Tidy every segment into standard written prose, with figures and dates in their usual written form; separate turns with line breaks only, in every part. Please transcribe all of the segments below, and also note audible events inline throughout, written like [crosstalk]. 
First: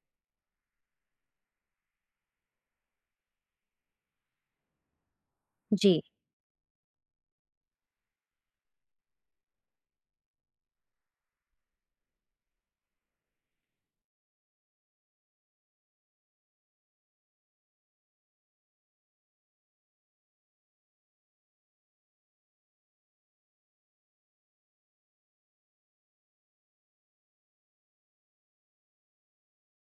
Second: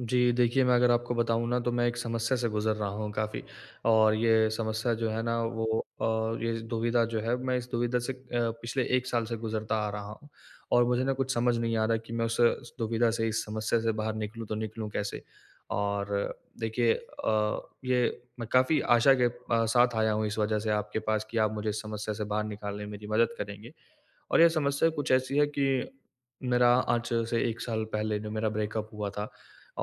जी, देखिए मैं अगर आपको बताऊँ ना तो मैं एक समस्या से गुज़र रहा हूँ काफ़ी और ये समस्या जो है ना वो
जी।
ये दुविधा जो है मैं इस दुविधा से पिछले 1 साल से गुज़रता आ रहा हूँ और मुझे ना कुछ समझ नहीं आ रहा कि मैं उस दुविधा से, इस समस्या से बाहर निकलूँ तो निकलूँ कैसे? और देखिए ये मैं काफ़ी आशा के साथ आया हूँ इस वजह से आपके पास कि आप मुझे इस समस्या से बाहर निकालने में मेरी मदद करेंगे और ये समस्या कुछ ऐसी है कि मेरा आज से 1 साल पहले जो मेरा ब्रेकअप हुआ था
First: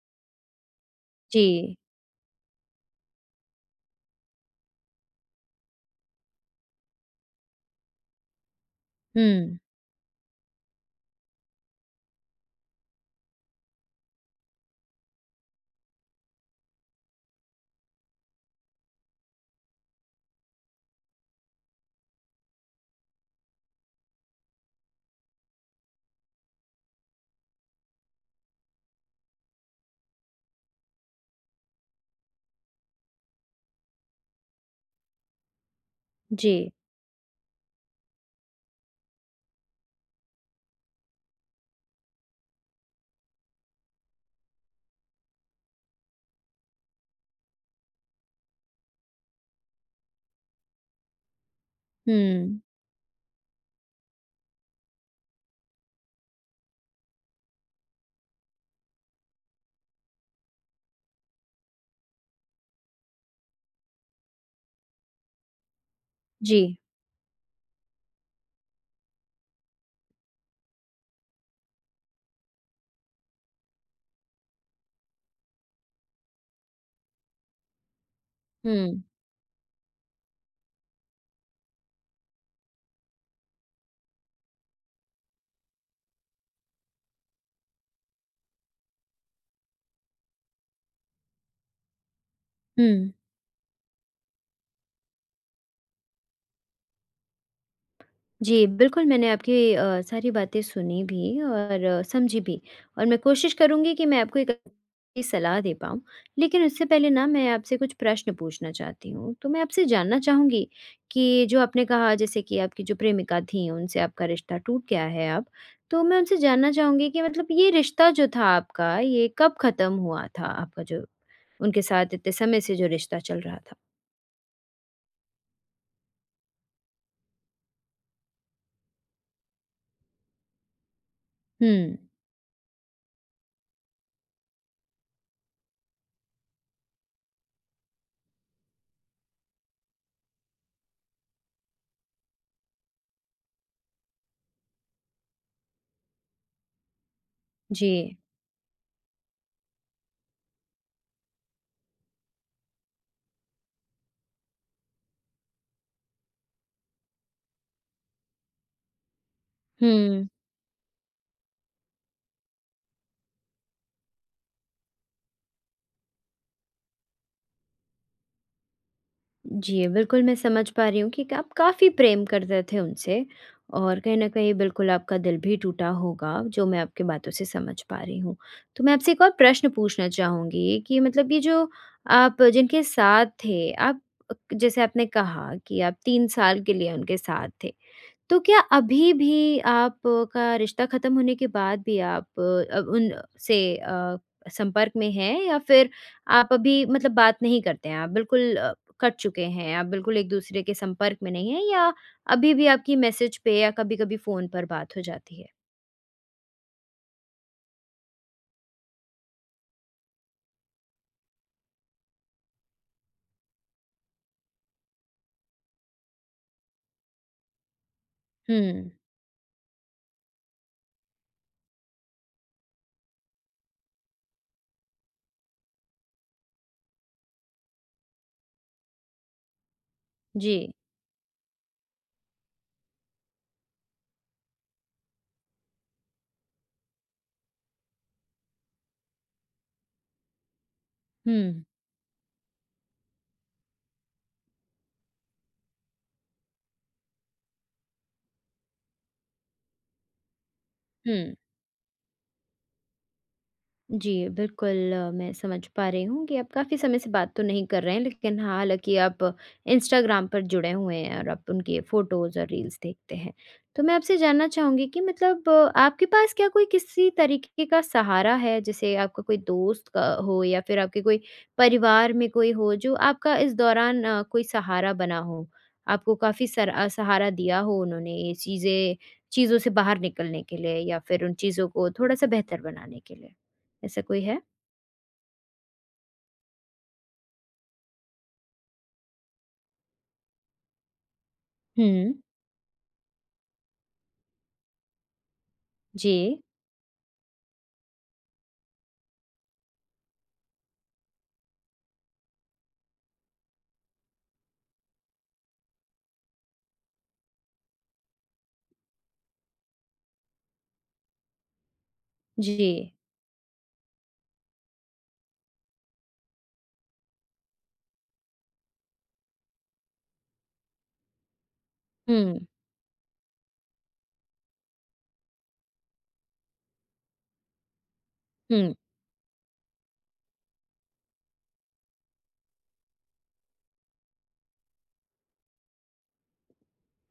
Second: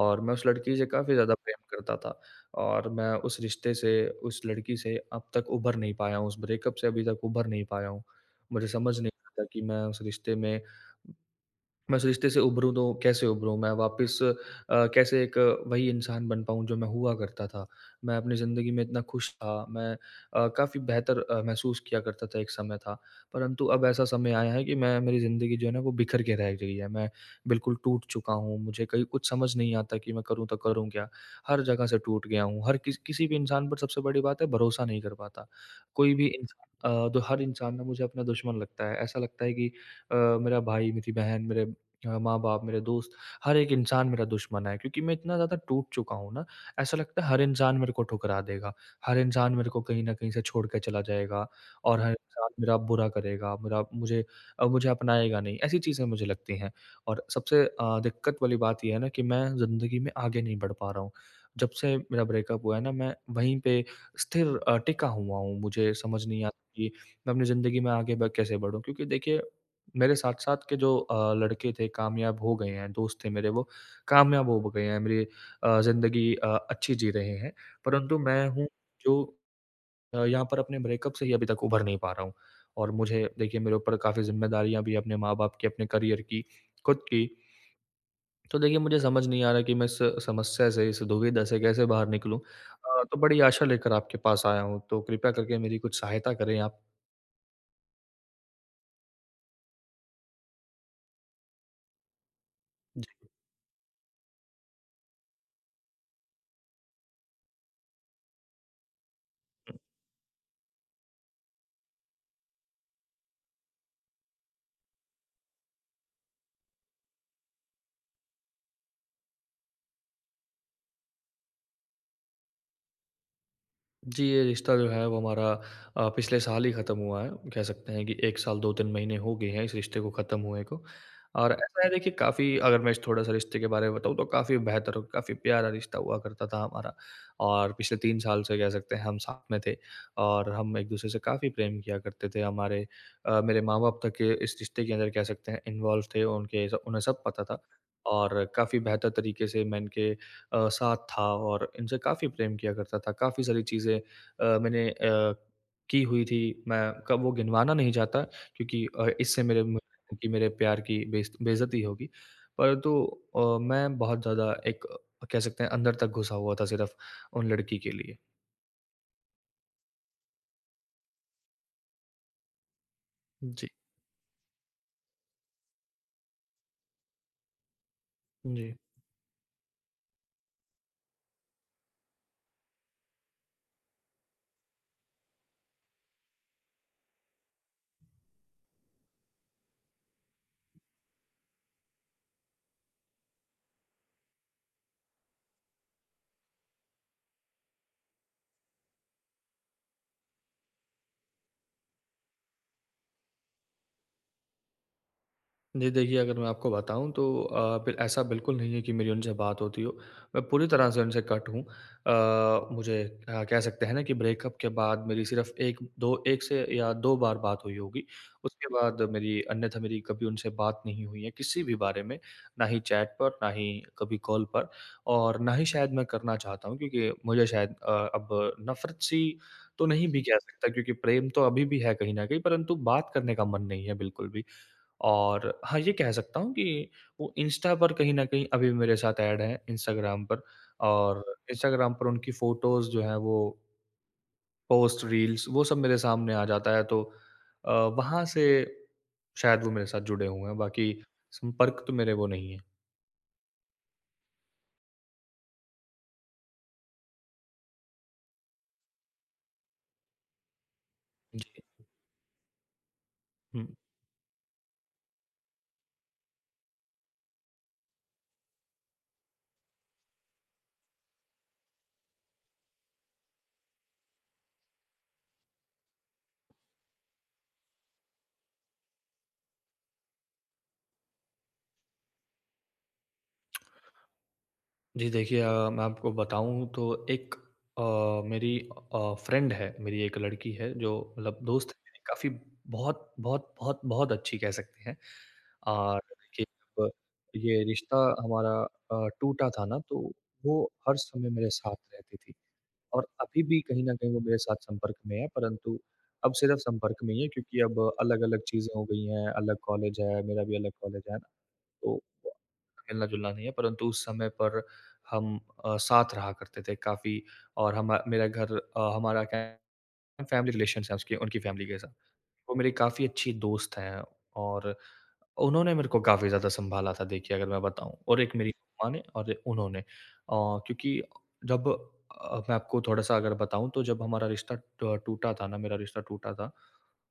और मैं उस लड़की से काफ़ी ज़्यादा प्रेम
जी।
करता था और मैं उस रिश्ते से उस लड़की से अब तक उभर नहीं पाया हूँ, उस ब्रेकअप से अभी तक उभर नहीं पाया हूँ। मुझे समझ नहीं आता
हुँ।
कि मैं उस रिश्ते में मैं उस रिश्ते से उभरूँ तो कैसे उभरूँ? मैं वापस कैसे एक वही इंसान बन पाऊँ जो मैं हुआ करता था? मैं अपनी ज़िंदगी में इतना खुश था, मैं काफ़ी बेहतर महसूस किया करता था, एक समय था। परंतु अब ऐसा समय आया है कि मैं मेरी ज़िंदगी जो है ना वो बिखर के रह गई है। मैं बिल्कुल टूट चुका हूँ, मुझे कहीं कुछ समझ नहीं आता कि मैं करूँ तो करूँ क्या? हर जगह से टूट गया हूँ, हर किसी भी इंसान पर सबसे बड़ी बात है भरोसा नहीं कर पाता। कोई भी
जी।
इंसान तो हर इंसान ना मुझे अपना दुश्मन लगता है। ऐसा लगता है कि अ, मेरा भाई, मेरी बहन, मेरे माँ-बाप, मेरे दोस्त, हर एक इंसान मेरा दुश्मन है क्योंकि मैं इतना ज़्यादा टूट चुका हूँ ना, ऐसा लगता है हर इंसान मेरे को ठुकरा देगा। हर इंसान मेरे को कहीं न कहीं से छोड़ के चला जाएगा और हर इंसान
हुँ।
मेरा बुरा करेगा, मेरा मुझे मुझे अपनाएगा नहीं, ऐसी चीज़ें मुझे लगती हैं। और सबसे दिक्कत वाली बात ये है ना कि मैं ज़िंदगी में आगे नहीं बढ़ पा रहा हूँ। जब से मेरा ब्रेकअप हुआ है ना, मैं वहीं पे स्थिर टिका हुआ हूँ। मुझे समझ नहीं आता
जी।
कि मैं अपनी ज़िंदगी में आगे ब कैसे बढ़ूँ? क्योंकि देखिए मेरे साथ-साथ के जो लड़के थे कामयाब हो गए हैं, दोस्त थे मेरे वो कामयाब हो गए हैं, मेरी ज़िंदगी अच्छी जी रहे हैं। परंतु मैं हूँ
हुँ।
जो यहाँ पर अपने ब्रेकअप से ही अभी तक उभर नहीं पा रहा हूँ। और मुझे देखिए मेरे ऊपर काफ़ी ज़िम्मेदारियाँ भी हैं अपने माँ-बाप की, अपने करियर की, खुद की। तो देखिए मुझे समझ नहीं आ रहा कि मैं इस समस्या से, इस दुविधा से कैसे बाहर निकलूँ?
हुँ।
तो बड़ी आशा लेकर आपके पास आया हूँ, तो कृपया करके मेरी कुछ सहायता करें आप।
जी, बिल्कुल मैंने आपकी सारी बातें सुनी भी और समझी भी और मैं
जी।
कोशिश करूँगी कि मैं आपको एक अच्छी सलाह दे पाऊँ। लेकिन उससे पहले ना मैं आपसे कुछ प्रश्न पूछना चाहती हूँ। तो मैं आपसे जानना चाहूँगी कि जो आपने कहा जैसे कि आपकी जो प्रेमिका थीं उनसे आपका रिश्ता टूट गया है अब। तो मैं उनसे जानना चाहूँगी कि मतलब ये रिश्ता जो था आपका ये कब ख़त्म हुआ था आपका जो उनके साथ इतने समय से जो रिश्ता चल रहा था।
जी, ये रिश्ता जो है वो हमारा पिछले साल ही ख़त्म हुआ है। कह सकते हैं कि 1 साल 2-3 महीने हो गए हैं इस रिश्ते को ख़त्म हुए को। और ऐसा है
हुँ।
देखिए काफ़ी अगर मैं इस थोड़ा-सा रिश्ते के बारे में बताऊँ तो काफ़ी बेहतर और काफ़ी प्यारा रिश्ता हुआ करता था हमारा। और पिछले 3 साल से कह सकते हैं हम साथ में थे और हम एक-दूसरे से काफ़ी प्रेम किया करते थे। हमारे मेरे माँ-बाप तक के इस रिश्ते के अंदर कह सकते हैं इन्वॉल्व थे। उनके स उन्हें सब पता था
जी।
और काफ़ी बेहतर तरीके से मैं इनके साथ था और इनसे काफ़ी प्रेम किया करता था। काफ़ी सारी चीज़ें मैंने की हुई थी। मैं क वो गिनवाना नहीं चाहता क्योंकि इससे मेरे म [laughs] कि
हुँ।
मेरे प्यार की बेइज़्त बेइज़्ज़ती होगी। परंतु मैं बहुत ज़्यादा एक कह सकते हैं अंदर तक घुसा हुआ था सिर्फ़ उन लड़की के लिए।
जी, बिल्कुल मैं समझ पा रही हूँ कि आप काफ़ी प्रेम करते थे उनसे
जी।
और कहीं न कहीं बिल्कुल आपका दिल भी टूटा होगा, जो मैं आपकी बातों से समझ पा रही हूँ।
जी।
तो मैं आपसे एक और प्रश्न पूछना चाहूँगी कि मतलब ये जो आप जिनके साथ थे, आप जैसे आपने कहा कि आप 3 साल के लिए उनके साथ थे। तो क्या अभी भी आप का रिश्ता ख़त्म होने के बाद भी आप उन से संपर्क में हैं या फिर आप अभी मतलब बात नहीं करते हैं? आप बिल्कुल कट चुके हैं, आप बिल्कुल एक-दूसरे के संपर्क में नहीं हैं या अभी भी आपकी मैसेज पे या कभी-कभी फ़ोन पर बात हो जाती है?
जी, देखिए अगर मैं आपको बताऊँ तो बिल ऐसा बिल्कुल नहीं है कि मेरी उनसे बात होती हो। मैं पूरी तरह से उनसे कट हूँ। मुझे कह सकते हैं ना कि ब्रेकअप के बाद मेरी सिर्फ़ 1 से या 2 बार बात हुई होगी। उसके
हुँ।
बाद मेरी अन्यथा मेरी कभी उनसे बात नहीं हुई है किसी भी बारे में, ना ही चैट पर, ना ही कभी कॉल पर और ना ही शायद मैं करना चाहता हूँ क्योंकि मुझे शायद अब नफ़रत-सी तो नहीं भी कह
जी।
सकता क्योंकि प्रेम तो अभी भी है कहीं न कहीं परंतु बात करने का मन नहीं है बिल्कुल भी। और हाँ, ये कह सकता हूँ कि वो इंस्टा पर कहीं न कहीं अभी मेरे साथ ऐड हैं इंस्टाग्राम पर और
हुँ।
इंस्टाग्राम पर उनकी फ़ोटोज़ जो हैं वो पोस्ट, रील्स वो सब मेरे सामने आ जाता है तो अ, वहाँ से शायद वो मेरे साथ जुड़े हुए हैं, बाकी
हुँ।
संपर्क तो मेरे वो नहीं है।
जी, बिल्कुल मैं समझ पा रही हूँ कि आप काफ़ी समय से बात तो नहीं कर रहे हैं, लेकिन हाँ, हालाँकि आप इंस्टाग्राम पर जुड़े हुए हैं और आप
जी।
उनके फ़ोटोज़ और रील्स देखते हैं।
हुँ।
तो मैं आपसे जानना चाहूँगी कि मतलब आपके पास क्या कोई किसी तरीके का सहारा है, जैसे आपका कोई दोस्त का हो या फिर आपके कोई परिवार में कोई हो जो आपका इस दौरान कोई सहारा बना हो? आपको काफ़ी सहारा दिया हो उन्होंने ये चीज़ें चीज़ों से बाहर निकलने के लिए या फिर उन चीज़ों को थोड़ा-सा बेहतर बनाने के लिए? ऐसा कोई है?
जी, देखिए मैं आपको बताऊँ तो एक अ, मेरी फ्रेंड है, मेरी एक लड़की है जो मतलब दोस्त है मेरी
हुँ।
काफ़ी बहुत बहुत बहुत बहुत अच्छी कह सकते हैं। और
जी।
देखिए जब ये रिश्ता हमारा टूटा था ना तो वो हर समय मेरे साथ रहती थी और अभी भी कहीं न कहीं वो मेरे साथ संपर्क में है परंतु अब सिर्फ़ संपर्क में ही है क्योंकि अब अलग-अलग चीज़ें हो गई हैं, अलग कॉलेज है, मेरा भी अलग कॉलेज है ना, तो
जी।
मिलना-जुलना नहीं है परंतु उस समय पर हम साथ रहा करते थे काफ़ी और हम मेरा घर हमारा क्या फैमिली रिलेशंस हैं उसकी उनकी फैमिली के साथ।
हुँ।
वो मेरी काफ़ी अच्छी दोस्त हैं और उन्होंने मेरे को काफ़ी ज़्यादा सँभाला था देखिए अगर मैं बताऊँ और एक मेरी
हुँ।
मम्मा ने और उन्होंने। क्योंकि जब मैं आपको थोड़ा-सा अगर बताऊँ तो जब हमारा रिश्ता ट टूटा था ना, मेरा रिश्ता टूटा था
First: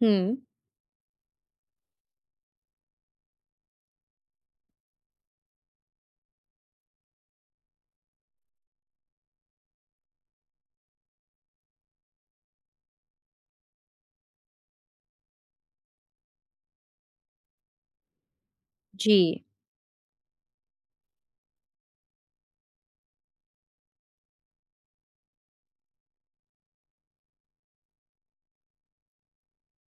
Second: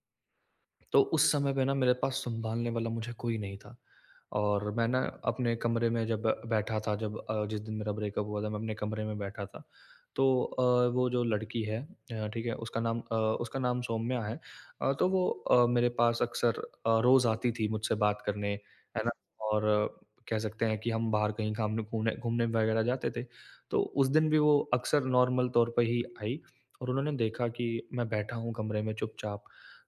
हुँ।
तो उस समय पे ना मेरे पास सँभालने वाला मुझे कोई नहीं था और मैं ना अपने कमरे में जब बैठा था जब जिस दिन मेरा ब्रेकअप हुआ था मैं अपने कमरे में बैठा था। तो वो जो लड़की है ठीक है? उसका नाम उसका नाम सौम्या है। तो वो मेरे पास अक्सर रोज़ आती थी मुझसे बात करने, है ना?
जी।
और कह सकते हैं कि हम बाहर कहीं घामने घूमने घूमने वगैरह जाते थे। तो उस दिन भी वो अक्सर नॉर्मल तौर पे ही आई और उन्होंने देखा कि मैं बैठा हूँ कमरे में चुपचाप।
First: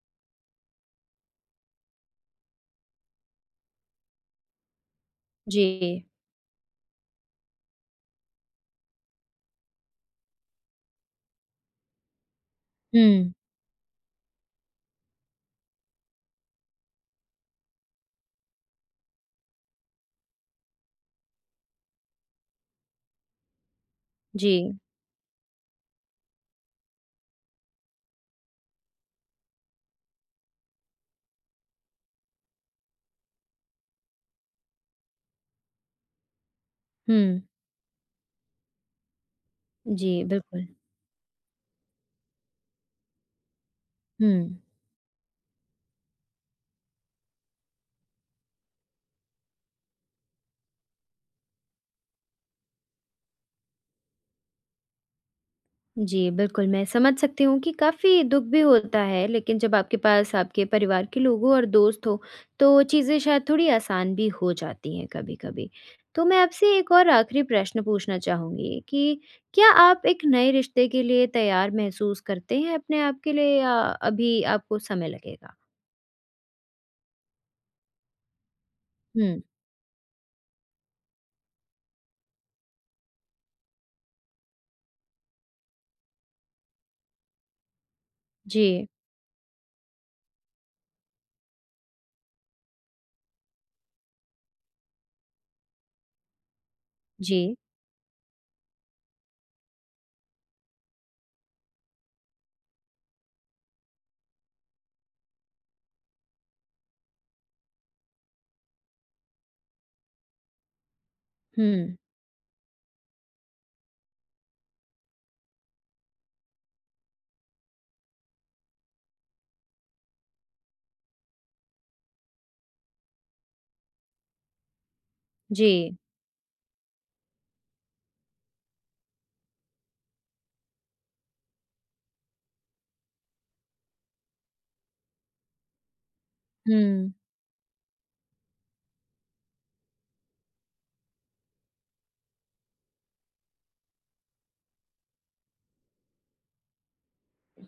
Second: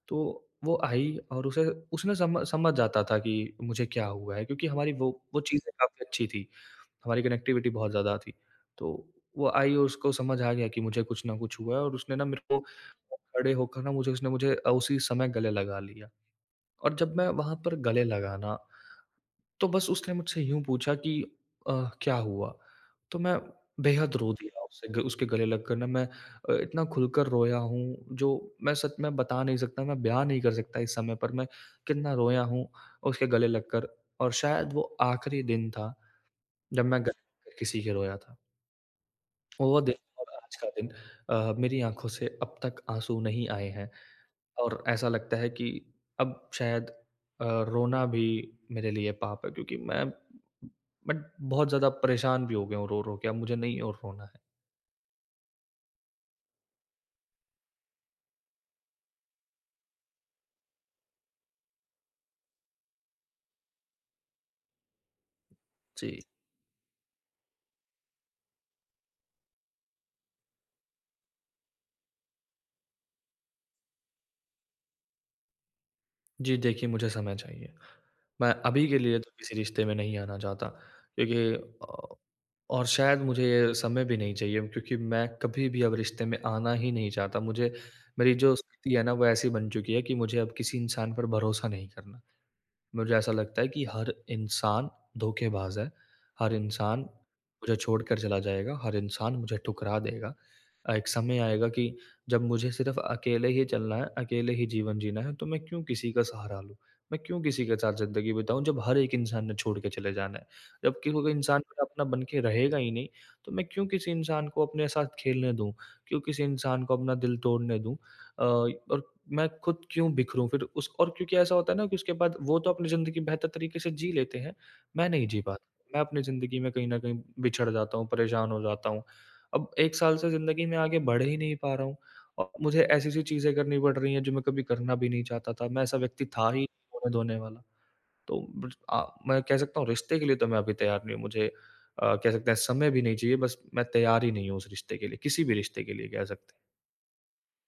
तो वो आई और उसे उसने सम समझ जाता था कि मुझे क्या हुआ है क्योंकि हमारी वो चीज़ें काफ़ी
जी।
अच्छी थी। हमारी कनेक्टिविटी बहुत ज़्यादा थी। तो वो आई और उसको समझ आ गया कि मुझे कुछ ना कुछ हुआ है और उसने ना मेरे को
हुँ।
खड़े होकर ना मुझे उसी समय गले लगा लिया। और जब मैं वहाँ पर गले लगाना तो बस उसने मुझसे यूँ पूछा कि अ, क्या हुआ? तो मैं बेहद रो दिया
जी।
उससे ग उसके गले लगकर ना मैं इतना खुलकर रोया हूँ, जो मैं सच में बता नहीं सकता, मैं बयान नहीं कर सकता इस समय पर मैं कितना रोया हूँ उसके गले लगकर और शायद वो आखिरी दिन था जब मैं गले
हुँ।
लगकर किसी के रोया था। वो दिन
जी,
और आज
बिल्कुल।
का दिन मेरी आँखों से अब तक आँसू नहीं आए हैं।
हुँ।
और ऐसा लगता है कि अब शायद रोना भी मेरे लिए पाप है क्योंकि मैं बट बहुत ज़्यादा परेशान भी हो गया हूँ रो रो के, अब मुझे नहीं और रोना है।
जी, बिल्कुल, मैं समझ सकती हूँ कि काफ़ी दुःख भी होता है, लेकिन जब आपके पास आपके परिवार के लोगों और दोस्त हो, तो चीज़ें शायद थोड़ी आसान भी हो जाती हैं कभी-कभी।
जी।
तो मैं आपसे एक और आखिरी प्रश्न पूछना चाहूँगी कि क्या आप एक नए रिश्ते के लिए तैयार महसूस करते हैं अपने आप के लिए या अभी आपको समय लगेगा?
जी, देखिए मुझे समय चाहिए। मैं अभी के लिए तो
हुँ।
किसी रिश्ते में नहीं आना चाहता क्योंकि और शायद मुझे ये समय भी नहीं चाहिए क्योंकि मैं कभी भी अब रिश्ते में आना ही नहीं चाहता। मुझे मेरी जो
जी।
स्थिति है ना वो ऐसी बन चुकी है कि मुझे अब किसी इंसान पर भरोसा नहीं करना। मुझे ऐसा लगता है कि हर इंसान धोखेबाज है। हर इंसान
जी।
मुझे छोड़कर चला जाएगा, हर इंसान मुझे ठुकरा देगा। एक समय आएगा कि जब मुझे सिर्फ़ अकेले ही चलना है, अकेले ही जीवन जीना है, तो मैं क्यों किसी का सहारा लूँ? मैं क्यों किसी के साथ ज़िंदगी बिताऊँ जब हर एक इंसान ने छोड़ के चले जाना है? जब कि कोई इंसान मेरा
हुँ।
अपना बन के रहेगा ही नहीं, तो मैं क्यों किसी इंसान को अपने साथ खेलने दूँ? क्यों किसी इंसान को अपना दिल तोड़ने दूँ? और मैं खुद क्यों बिखरूँ फिर उस और क्योंकि ऐसा होता है ना कि उसके बाद वो तो अपनी ज़िंदगी बेहतर तरीके से जी लेते हैं, मैं नहीं जी पाता।
जी।
मैं अपनी ज़िंदगी में कहीं न कहीं बिछड़ जाता हूँ, परेशान हो जाता हूँ। अब 1 साल से ज़िंदगी में आगे बढ़ ही नहीं पा रहा हूँ और मुझे ऐसी-ऐसी चीज़ें करनी पड़ रही हैं जो मैं कभी करना भी नहीं चाहता था। मैं ऐसा व्यक्ति था ही
हुँ।
रोने-धोने वाला। तो बिट मैं कह सकता हूँ रिश्ते के लिए तो मैं अभी तैयार नहीं हूँ। मुझे कह सकते हैं समय भी नहीं चाहिए बस मैं तैयार ही नहीं हूँ उस रिश्ते के लिए, किसी भी रिश्ते के लिए कह सकते हैं।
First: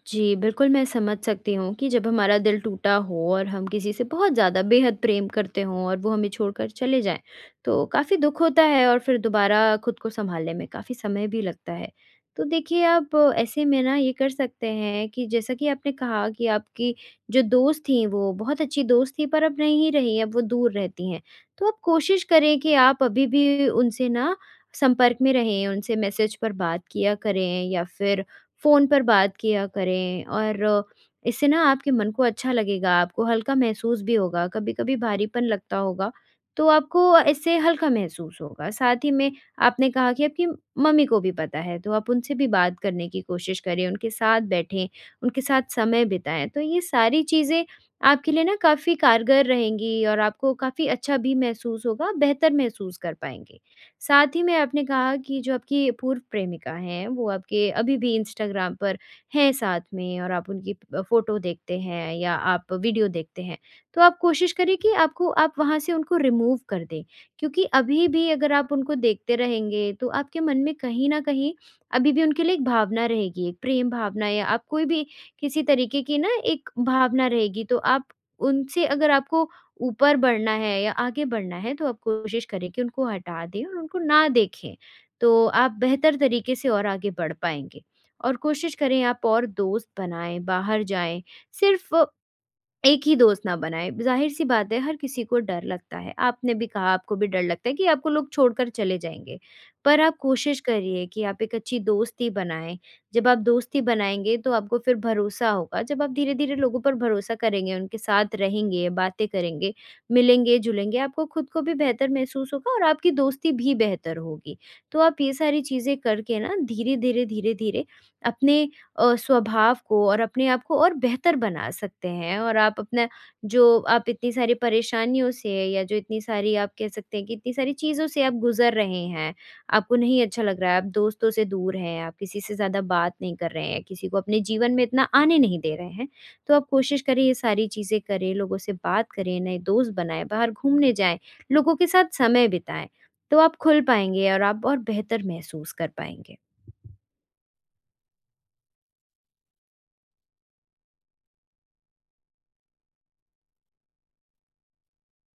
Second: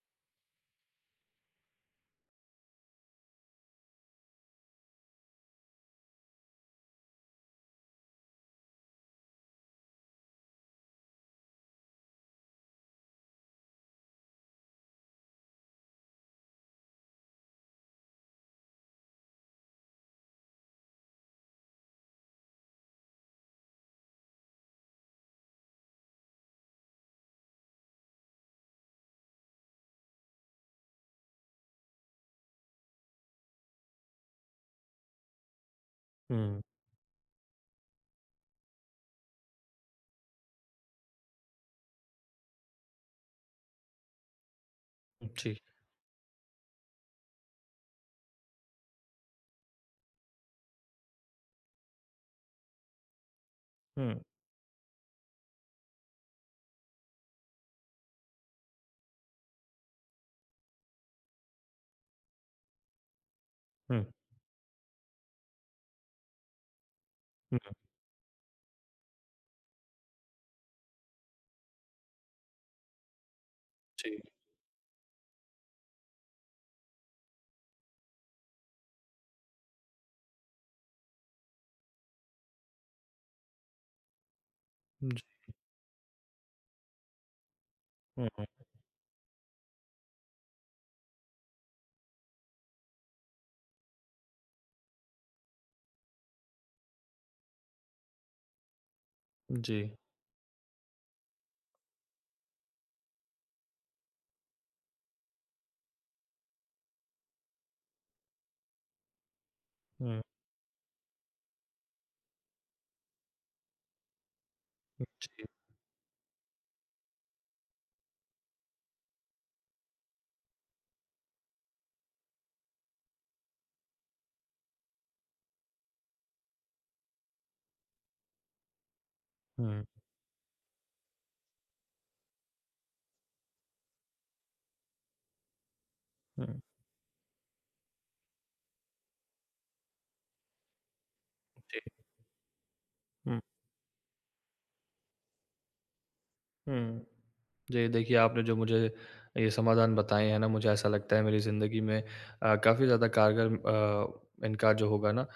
जी, बिल्कुल मैं समझ सकती हूँ कि जब हमारा दिल टूटा हो और हम किसी से बहुत ज़्यादा बेहद प्रेम करते हों और वो हमें छोड़कर चले जाएँ, तो काफ़ी दुःख होता है और फिर दोबारा खुद को सँभालने में काफ़ी समय भी लगता है। तो देखिए, आप ऐसे में ना ये कर सकते हैं कि जैसा कि आपने कहा कि आपकी जो दोस्त थीं, वो बहुत अच्छी दोस्त थीं पर अब नहीं रहीं, अब वो दूर रहती हैं। तो आप कोशिश करें कि आप अभी भी उनसे ना संपर्क में रहें, उनसे मैसेज पर बात किया करें या फिर फ़ोन पर बात किया करें और इससे ना आपके मन को अच्छा लगेगा, आपको हल्का महसूस भी होगा, कभी-कभी भारीपन लगता होगा,
हुँ।
तो आपको इससे हल्का महसूस होगा। साथ ही में आपने कहा कि आपकी मम्मी को भी पता है, तो आप उनसे भी बात करने की कोशिश करें, उनके साथ बैठें, उनके
जी।
साथ समय बिताएँ, तो ये सारी चीज़ें आपके लिए ना काफ़ी कारगर रहेंगी और आपको काफ़ी अच्छा भी महसूस होगा, बेहतर महसूस कर पाएँगे।
हुँ।
साथ ही में आपने कहा कि जो आपकी पूर्व प्रेमिका हैं, वो आपके अभी भी इंस्टाग्राम पर हैं साथ में और आप उनकी फ़ोटो देखते हैं या आप वीडियो देखते हैं। तो
हुँ,
आप कोशिश करें कि आपको आप वहाँ से उनको रिमूव कर दें,
हुँ,
क्योंकि अभी भी अगर आप उनको देखते रहेंगे, तो आपके मन में कहीं न कहीं अभी भी उनके लिए एक भावना रहेगी, एक प्रेम
जी,
भावना या आप कोई भी किसी तरीके की ना एक भावना रहेगी। तो आप उनसे अगर आपको ऊपर बढ़ना है या आगे बढ़ना है तो आप कोशिश करें कि उनको हटा दें और उनको ना देखें,
जी,
तो आप बेहतर तरीके से और आगे बढ़ पाएँगे।
हुँ,
और
हुँ,
कोशिश करें आप और दोस्त बनाएँ, बाहर जाएँ, सिर्फ़ एक ही दोस्त ना बनाए, ज़ाहिर-सी बात है हर किसी को डर लगता है। आपने भी कहा आपको भी डर लगता है कि आपको लोग छोड़कर चले जाएँगे।
जी,
पर आप कोशिश करिए कि आप एक अच्छी दोस्ती बनाएँ। जब आप दोस्ती बनाएँगे तो आपको फिर भरोसा होगा। जब आप धीरे-धीरे लोगों पर भरोसा करेंगे, उनके साथ रहेंगे, बातें करेंगे,
हुँ,
मिलेंगे-जुलेंगे, आपको खुद को भी बेहतर महसूस होगा और आपकी दोस्ती भी बेहतर होगी। तो आप ये
जी,
सारी चीज़ें करके ना धीरे-धीरे, धीरे-धीरे अपने स्वभाव को और अपने आप को और बेहतर बना सकते हैं और आप अपना जो आप इतनी सारी परेशानियों से या जो इतनी सारी आप कह सकते हैं कि इतनी सारी चीज़ों से आप गुज़र रहे हैं,
हुँ,
आपको नहीं अच्छा लग रहा है, आप दोस्तों से दूर हैं, आप किसी से ज़्यादा बात नहीं कर रहे हैं, किसी को अपने जीवन में इतना आने नहीं दे रहे हैं,
हुँ,
तो आप कोशिश करें ये सारी चीज़ें करें, लोगों से बात करें, नए दोस्त बनाएँ, बाहर घूमने जाएँ, लोगों
जी,
के साथ समय बिताएँ, तो
हुँ,
आप खुल पाएँगे और आप और बेहतर महसूस कर पाएँगे।
हुँ। जी, देखिए आपने जो मुझे ये समाधान बताए हैं ना, मुझे ऐसा लगता है मेरी ज़िंदगी में काफ़ी ज़्यादा कारगर इनका जो होगा ना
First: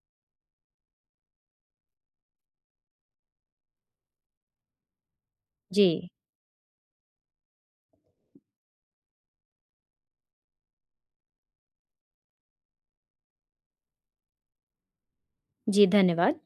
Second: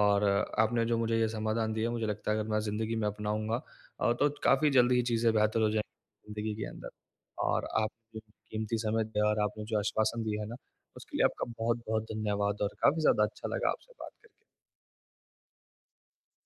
और आपने जो मुझे ये समाधान दिए, मुझे लगता है अगर मैं ज़िंदगी में अपनाऊँगा तो काफ़ी जल्दी ही चीज़ें बेहतर हो
जी।
जाएँगी ज़िंदगी के अंदर। और आपने जो कीमती समय दिया और आपने जो आश्वासन दिया है ना, उसके लिए आपका बहुत-बहुत धन्यवाद और काफ़ी ज़्यादा अच्छा लगा आपसे बात करके।
जी, धन्यवाद।